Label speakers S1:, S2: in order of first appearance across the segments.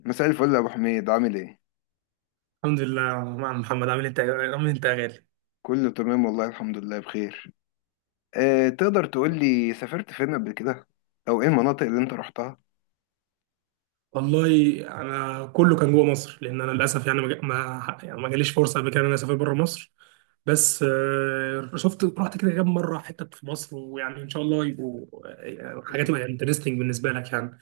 S1: مساء الفل يا ابو حميد، عامل ايه؟
S2: الحمد لله يا عم محمد، عامل انت عامل انت يا غالي.
S1: كله تمام والله، الحمد لله بخير. تقدر تقول لي سافرت فين قبل كده او ايه المناطق اللي انت رحتها؟
S2: والله، انا كله كان جوه مصر، لان انا للاسف يعني ما جا- ما يعني ما جاليش فرصه قبل كده ان انا اسافر بره مصر. بس شفت، رحت كده كام مره حتت في مصر، ويعني ان شاء الله يبقوا حاجات تبقى انترستنج بالنسبه لك يعني.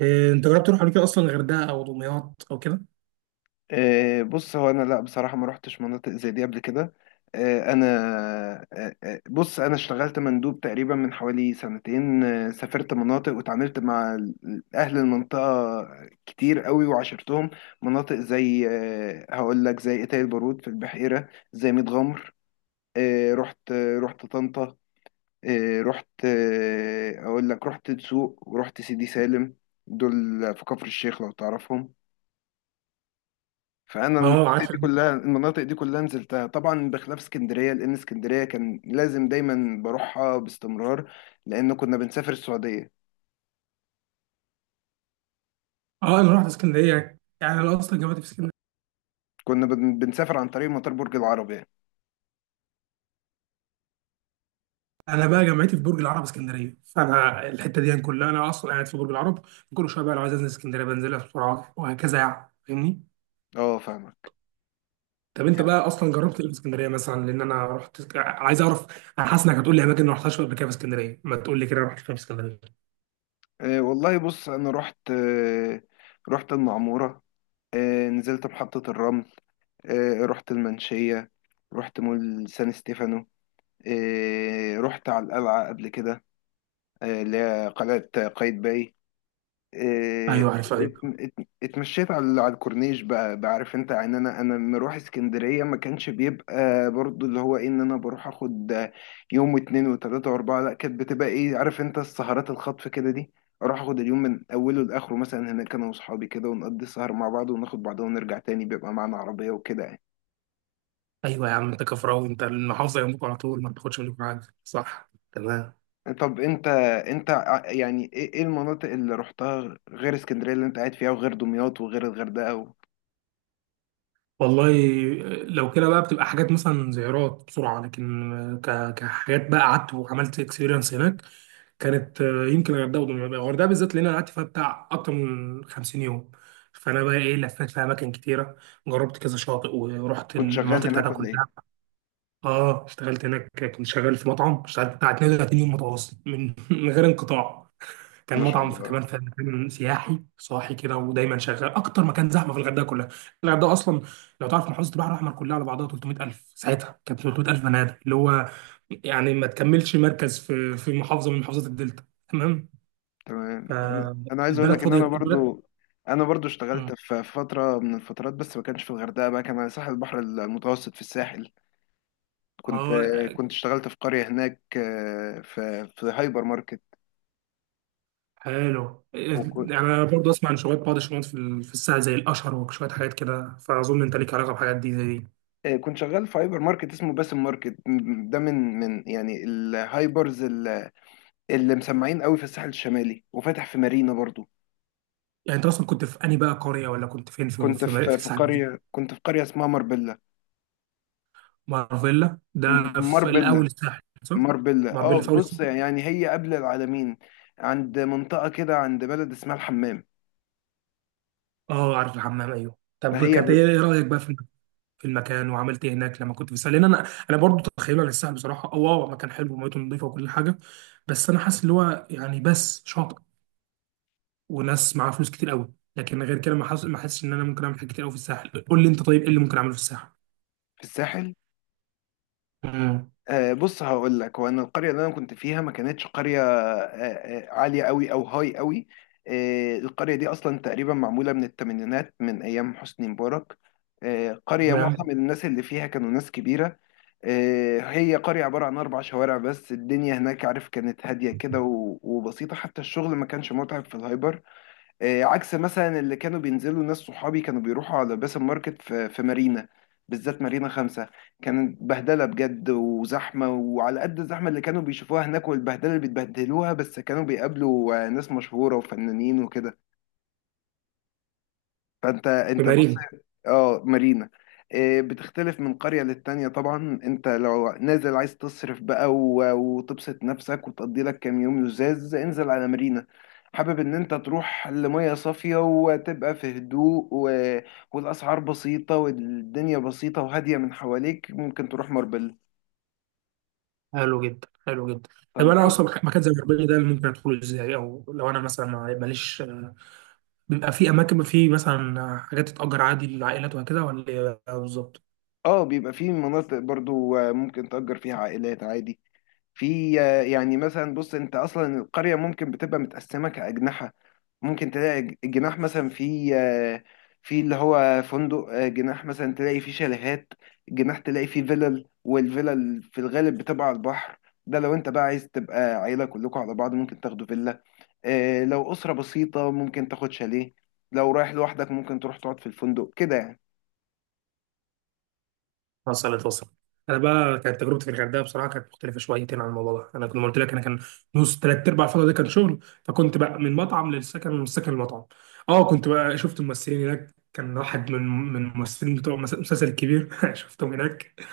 S2: انت جربت تروح قبل كده اصلا الغردقه او دمياط او كده؟
S1: بص، هو انا لا بصراحة ما رحتش مناطق زي دي قبل كده. أه انا أه آه، بص، انا اشتغلت مندوب تقريبا من حوالي سنتين، سافرت مناطق وتعاملت مع اهل المنطقة كتير قوي وعاشرتهم. مناطق زي هقول لك، زي اتاي البارود في البحيرة، زي ميت غمر، أه رحت آه، رحت طنطا، إيه، رحت إيه، اقول لك، رحت دسوق ورحت سيدي سالم. دول في كفر الشيخ لو تعرفهم. فانا المناطق
S2: اه عارف.
S1: دي كلها نزلتها طبعا، بخلاف اسكندريه، لان اسكندريه كان لازم دايما بروحها باستمرار، لان كنا بنسافر السعوديه.
S2: اه انا رحت اسكندريه، يعني انا اصلا جامعتي في اسكندريه.
S1: بنسافر عن طريق مطار برج العرب يعني.
S2: انا بقى جامعتي في برج العرب اسكندريه، فانا الحته دي يعني كلها انا اصلا قاعد في برج العرب. كل شويه بقى لو عايز انزل اسكندريه بنزلها بسرعه وهكذا، يعني فاهمني.
S1: اه فاهمك.
S2: طب انت بقى اصلا جربت ايه في اسكندريه مثلا؟ لان انا رحت عايز اعرف. انا حاسس انك هتقول لي اماكن ما رحتهاش قبل كده في اسكندريه، ما تقول لي كده رحت فين في اسكندريه.
S1: والله بص، انا رحت، رحت المعموره، نزلت محطه الرمل، رحت المنشيه، رحت مول سان ستيفانو، رحت على القلعة قبل كده، اللي هي قلعة قايتباي. إيه،
S2: ايوه عارف ايوه.
S1: اتمشيت على الكورنيش بقى. بعرف انت يعني، انا لما اروح اسكندريه ما كانش بيبقى برضو اللي هو ايه، ان انا بروح اخد يوم واتنين وتلاته واربعه، لا، كانت بتبقى ايه، عارف انت، السهرات الخطف كده دي. اروح اخد اليوم من اوله لاخره مثلا، هناك انا واصحابي كده، ونقضي السهر مع بعض وناخد بعض ونرجع تاني، بيبقى معانا عربيه وكده يعني.
S2: ايوه يا عم انت كفراوي، انت المحافظه جنبك على طول، ما بتاخدش منك حاجه، صح؟ تمام.
S1: طب انت، يعني ايه إيه المناطق اللي رحتها غير اسكندريه اللي انت قاعد فيها، وغير دمياط، وغير الغردقه و...؟
S2: والله، لو كده بقى بتبقى حاجات مثلا زيارات بسرعة، لكن كحاجات بقى قعدت وعملت اكسبيرينس هناك، كانت يمكن الغردقة ودمياط. الغردقة بالذات لأن أنا قعدت فيها بتاع أكتر من 50 يوم، فأنا بقى إيه لفيت في أماكن كتيرة، جربت كذا شاطئ ورحت
S1: كنت شغال
S2: المناطق بتاعتها
S1: هناك ولا ايه؟
S2: كلها. آه اشتغلت هناك. كنت شغال في مطعم، اشتغلت بتاع 32 يوم متواصل من من غير انقطاع. كان
S1: ما شاء
S2: مطعم في
S1: الله.
S2: كمان في مكان سياحي صاحي كده، ودايما شغال اكتر مكان زحمه في الغردقه كلها. الغردقه اصلا لو تعرف محافظه البحر الاحمر كلها على بعضها 300000، ساعتها كانت 300000 بني ادم، اللي هو يعني ما تكملش مركز في محافظه من محافظات الدلتا. تمام.
S1: تمام. أنا عايز اقول
S2: فالبلد
S1: لك ان
S2: فاضيه
S1: انا
S2: البلد.
S1: برضو، انا برضو اشتغلت
S2: مم.
S1: في فتره من الفترات، بس ما كانش في الغردقه بقى، كان على ساحل البحر المتوسط، في الساحل. كنت
S2: اه
S1: كنت اشتغلت في قريه هناك، آه، في هايبر ماركت.
S2: حلو.
S1: وكنت
S2: يعني انا برضه اسمع عن شويه بعض الشغلات في الساعه زي الاشهر وشويه حاجات كده، فاظن انت ليك علاقه بحاجات دي زي دي.
S1: كنت شغال في هايبر ماركت اسمه باسم ماركت. ده من يعني الهايبرز اللي مسمعين قوي في الساحل الشمالي، وفاتح في مارينا برضو.
S2: يعني انت اصلا كنت في انهي بقى قريه، ولا كنت فين
S1: كنت
S2: في
S1: في
S2: الساعه؟
S1: قرية، كنت في قرية اسمها ماربيلا.
S2: مارفيلا ده في الاول
S1: ماربيلا،
S2: الساحل صح؟
S1: ماربيلا. اه،
S2: مارفيلا في اول
S1: بص،
S2: الساحل.
S1: يعني هي قبل العالمين، عند منطقة كده، عند بلد اسمها الحمام.
S2: اه عارف الحمام ايوه.
S1: ما
S2: طب
S1: هي
S2: كانت
S1: ب-
S2: ايه إيه رايك بقى في المكان، وعملت ايه هناك لما كنت في الساحل؟ لان انا برضه تخيل على الساحل بصراحه اه مكان حلو وميته نظيفه وكل حاجه. بس انا حاسس اللي هو يعني بس شاطئ، وناس معاها فلوس كتير قوي، لكن غير كده ما حاسس، ان انا ممكن اعمل حاجات كتير قوي في الساحل. قول لي انت طيب، ايه اللي ممكن اعمله في الساحل؟
S1: في الساحل.
S2: امم
S1: آه، بص، هقول لك. هو انا القريه اللي انا كنت فيها ما كانتش قريه آه، عاليه قوي او هاي قوي. آه، القريه دي اصلا تقريبا معموله من الثمانينات، من ايام حسني مبارك. آه، قريه معظم
S2: تمام.
S1: الناس اللي فيها كانوا ناس كبيره. آه، هي قريه عباره عن اربع شوارع بس. الدنيا هناك، عارف، كانت هاديه كده وبسيطه، حتى الشغل ما كانش متعب في الهايبر. آه، عكس مثلا اللي كانوا بينزلوا، ناس صحابي كانوا بيروحوا على باسم ماركت في مارينا، بالذات مارينا خمسة، كانت بهدلة بجد وزحمة. وعلى قد الزحمة اللي كانوا بيشوفوها هناك والبهدلة اللي بيتبهدلوها، بس كانوا بيقابلوا آه، ناس مشهورة وفنانين وكده. فانت،
S2: في
S1: بص،
S2: مارينا
S1: اه مارينا، آه، بتختلف من قرية للتانية طبعا. انت لو نازل عايز تصرف بقى وتبسط نفسك وتقضي لك كام يوم لزاز، انزل على مارينا. حابب ان انت تروح لمية صافية وتبقى في هدوء و... والاسعار بسيطة والدنيا بسيطة وهادية من حواليك، ممكن تروح ماربل.
S2: حلو جدا حلو جدا. طب
S1: طب
S2: انا
S1: انت،
S2: اصلا مكان زي مارفيلا ده ممكن ادخله ازاي؟ او لو انا مثلا ماليش، بيبقى في اماكن في مثلا حاجات تتأجر عادي للعائلات وهكذا، ولا إيه بالظبط؟
S1: اه بيبقى في مناطق برضو آه، ممكن تأجر فيها عائلات عادي. في آه، يعني مثلا، بص، انت اصلا القريه ممكن بتبقى متقسمه كاجنحه. ممكن تلاقي جناح مثلا في آه، في اللي هو فندق. آه، جناح مثلا تلاقي فيه شاليهات. جناح تلاقي فيه فيلل، والفيلل في الغالب بتبقى على البحر. ده لو انت بقى عايز تبقى عيله كلكم على بعض، ممكن تاخدوا فيلا. آه، لو اسره بسيطه ممكن تاخد شاليه. لو رايح لوحدك ممكن تروح تقعد في الفندق كده يعني.
S2: وصلت وصلت. انا بقى كانت تجربتي في الغردقه بصراحه كانت مختلفه شويتين عن الموضوع ده. انا كنت قلت لك، انا كان نص ثلاث ارباع الفتره دي كان شغل، فكنت بقى من مطعم للسكن ومن السكن للمطعم. اه كنت بقى شفت ممثلين هناك، كان واحد من الممثلين بتوع المسلسل الكبير شفتهم هناك.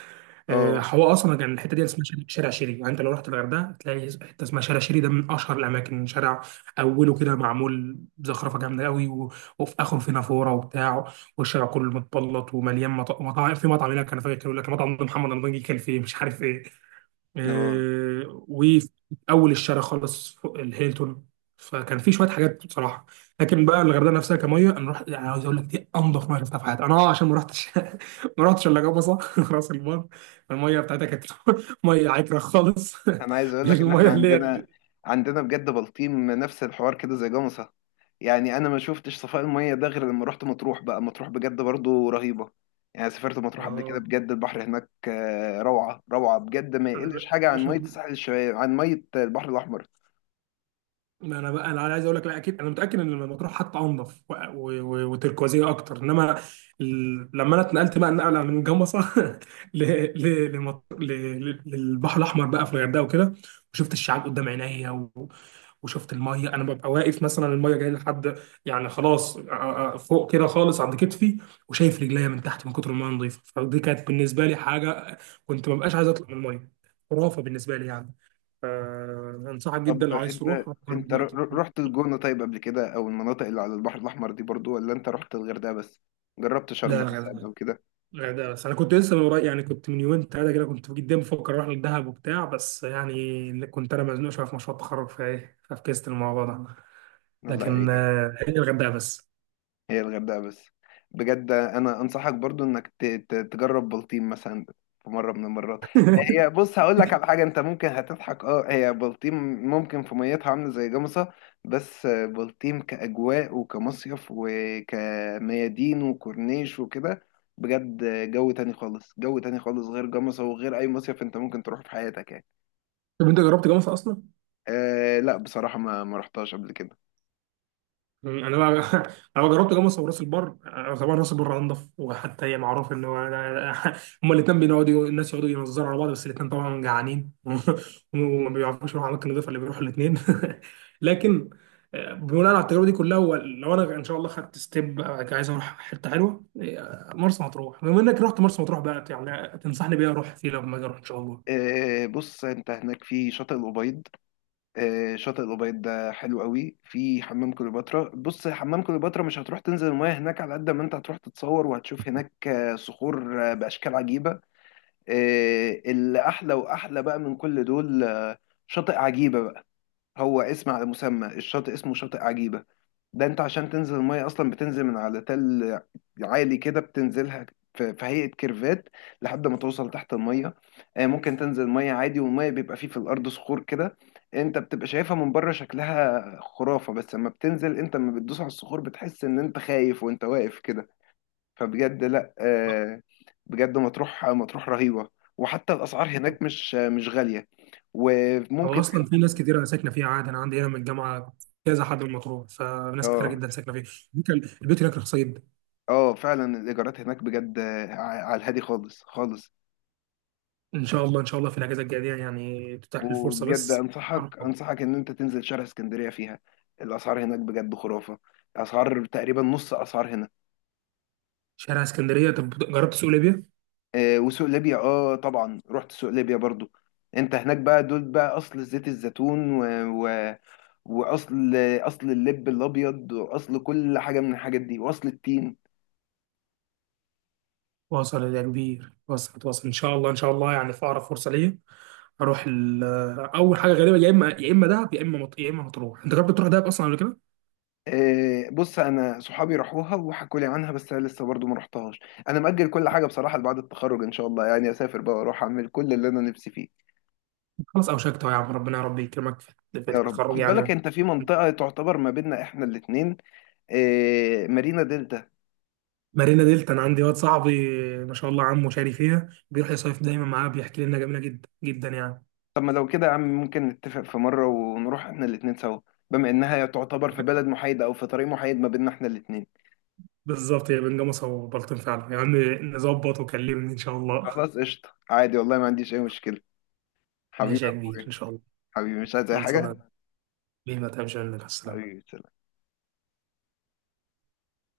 S1: اه.
S2: هو اصلا كان الحته دي اسمها شارع شيري. يعني انت لو رحت الغردقه تلاقي حته اسمها شارع شيري، ده من اشهر الاماكن. شارع اوله كده معمول زخرفه جامده قوي، و... وفي اخره في نافوره وبتاع، والشارع كله متبلط ومليان مطاعم. في مطعم هناك انا فاكر كانوا يقول لك المطعم ده محمد رمضان جه كان فيه مش عارف ايه،
S1: اه.
S2: وفي اول الشارع خالص فوق الهيلتون. فكان في شويه حاجات بصراحه. لكن بقى الغردقه نفسها، كميه انا رحت يعني عاوز اقول لك دي انضف ميه شفتها في حياتي انا، اه عشان ما رحتش ما رحتش الا جبصه راس البر. الميه بتاعتها كانت ميه عكره خالص.
S1: انا عايز اقول
S2: مش
S1: لك ان احنا
S2: الميه
S1: عندنا، عندنا بجد بلطيم نفس الحوار كده زي جمصة. يعني انا ما شفتش صفاء المية ده غير لما رحت مطروح بقى. مطروح بجد برضو رهيبة. يعني سافرت مطروح قبل كده،
S2: اه
S1: بجد البحر هناك آه، روعة روعة بجد، ما
S2: انا
S1: يقلش حاجة عن مية
S2: بشوف.
S1: الساحل الشمالي عن مية البحر الاحمر.
S2: ما انا بقى انا عايز اقول لك لا، اكيد انا متاكد ان مطروح حتى انضف وتركوازيه اكتر. انما لما انا اتنقلت بقى النقله من جمصه ل- للبحر الاحمر بقى في الغردقه وكده، وشفت الشعاب قدام عينيا وشفت الميه. انا ببقى واقف مثلا، الميه جايه لحد، يعني خلاص فوق كده خالص عند كتفي، وشايف رجليا من تحت من كتر الميه نظيفه. فدي كانت بالنسبه لي حاجه، كنت ما بقاش عايز اطلع من الميه، خرافه بالنسبه لي يعني. انصحك جدا
S1: طب
S2: لو عايز
S1: انت،
S2: تروح، روح جرب ميه.
S1: رحت الجونة طيب قبل كده، او المناطق اللي على البحر الاحمر دي برضو، ولا انت رحت الغردقة بس؟ جربت شرم
S2: لا،
S1: مثلا
S2: الغردقة.
S1: او كده؟
S2: الغردقة بس. أنا كنت لسه من قريب يعني، كنت من يومين تلاتة كده كنت جدا بفكر أروح للدهب وبتاع، بس يعني كنت أنا مزنوق شوية في مشروع التخرج فإيه ففكست الموضوع ده.
S1: الله
S2: لكن
S1: يعيدك.
S2: هي الغردقة بس.
S1: هي الغردقة بس. بجد انا انصحك برضو انك تجرب بلطيم مثلا في مرة من المرات. هي بص، هقول لك على حاجة انت ممكن هتضحك. اه، هي بلطيم ممكن في ميتها عاملة زي جمصة، بس بلطيم كأجواء، وكمصيف، وكميادين، وكورنيش، وكده، بجد جو تاني خالص، جو تاني خالص، غير جمصة وغير اي مصيف انت ممكن تروح في حياتك يعني.
S2: طب أنت جربت جامعة أصلا؟
S1: آه لا، بصراحة ما رحتهاش قبل كده.
S2: انا بقى انا بقى جربت جاموسه وراس البر. طبعا راس البر انضف، وحتى هي معروف ان هو هما الاثنين بيقعدوا، الناس يقعدوا ينظروا على بعض بس الاثنين طبعا جعانين وما بيعرفوش يروحوا اماكن نظيفه اللي بيروحوا الاثنين. لكن بناء على التجربه دي كلها، هو لو انا ان شاء الله خدت ستيب عايز اروح حته حلوه، مرسى مطروح بما انك رحت مرسى مطروح بقى يعني، تنصحني بيها اروح فيه لما اجي اروح ان شاء الله؟
S1: آه بص، انت هناك في شاطئ الأبيض. آه، شاطئ الأبيض ده حلو قوي. في حمام كليوباترا. بص، حمام كليوباترا مش هتروح تنزل المياه هناك على قد ما انت هتروح تتصور، وهتشوف هناك آه، صخور آه، بأشكال عجيبة. آه، اللي أحلى وأحلى بقى من كل دول آه، شاطئ عجيبة بقى. هو اسم على مسمى، الشاطئ اسمه شاطئ عجيبة. ده انت عشان تنزل المية اصلا بتنزل من على تل عالي كده بتنزلها، في هيئة كيرفات لحد ما توصل تحت المية. آه، ممكن تنزل مية عادي، والمية بيبقى فيه في الأرض صخور كده، انت بتبقى شايفها من بره شكلها خرافة، بس لما بتنزل انت، لما بتدوس على الصخور بتحس ان انت خايف وانت واقف كده. فبجد لا آه، بجد مطروح، مطروح رهيبة. وحتى الأسعار هناك مش غالية.
S2: هو
S1: وممكن.
S2: اصلا في ناس كتير انا ساكنه فيها، عادي انا عندي هنا من الجامعه كذا حد من مطروح، فناس كتيره
S1: اه.
S2: جدا ساكنه فيها. البيوت هناك رخيصه جدا.
S1: اه فعلا الإيجارات هناك بجد آه، على الهادي خالص خالص.
S2: ان شاء الله ان شاء الله في الاجازه الجايه دي يعني تتاح لي الفرصه
S1: وبجد
S2: بس. أروح
S1: انصحك، انصحك ان انت تنزل شارع اسكندريه فيها. الاسعار هناك بجد خرافه، اسعار تقريبا نص اسعار هنا.
S2: شارع اسكندريه. طب جربت سوق ليبيا؟
S1: آه، وسوق ليبيا، اه طبعا رحت سوق ليبيا برضو. انت هناك بقى، دول بقى اصل زيت الزيتون و... و... واصل، اصل اللب الابيض، واصل كل حاجه من الحاجات دي، واصل التين.
S2: واصل يا كبير، واصل واصل. ان شاء الله ان شاء الله يعني في اقرب فرصه ليا اروح اول حاجه غريبه. يا اما يا اما دهب يا اما يا اما مطروح. انت جربت تروح دهب اصلا قبل كده؟
S1: آه بص، انا صحابي راحوها وحكوا لي عنها، بس انا لسه برضو ما رحتهاش. انا مأجل كل حاجه بصراحه لبعد التخرج، ان شاء الله يعني اسافر بقى واروح اعمل كل اللي انا نفسي فيه.
S2: خلاص اوشكت أهو، يا عم ربنا يا رب يكرمك في
S1: يا رب.
S2: التخرج
S1: خد
S2: يعني.
S1: بالك انت في منطقة تعتبر ما بيننا احنا الاتنين، اه مارينا دلتا.
S2: مارينا دلتا. انا عندي واد صاحبي ما شاء الله عمه شاري فيها، بيروح يصيف دايما معاه، بيحكي لي انها جميله جدا جدا يعني.
S1: طب ما لو كده يا عم ممكن نتفق في مرة ونروح احنا الاتنين سوا، بما انها تعتبر في بلد محايدة او في طريق محايد ما بيننا احنا الاتنين.
S2: بالظبط هي بين جمصة وبلطيم فعلا يا عم. نظبط وكلمني ان شاء الله.
S1: خلاص قشطة، عادي والله ما عنديش اي مشكلة. حبيبي
S2: ماشي
S1: يا
S2: يا كبير ان
S1: اخويا.
S2: شاء الله.
S1: حبيبي مش عايز اي
S2: خلصنا.
S1: حاجة.
S2: بينا تمشي، منك السلام.
S1: حبيبي سلام.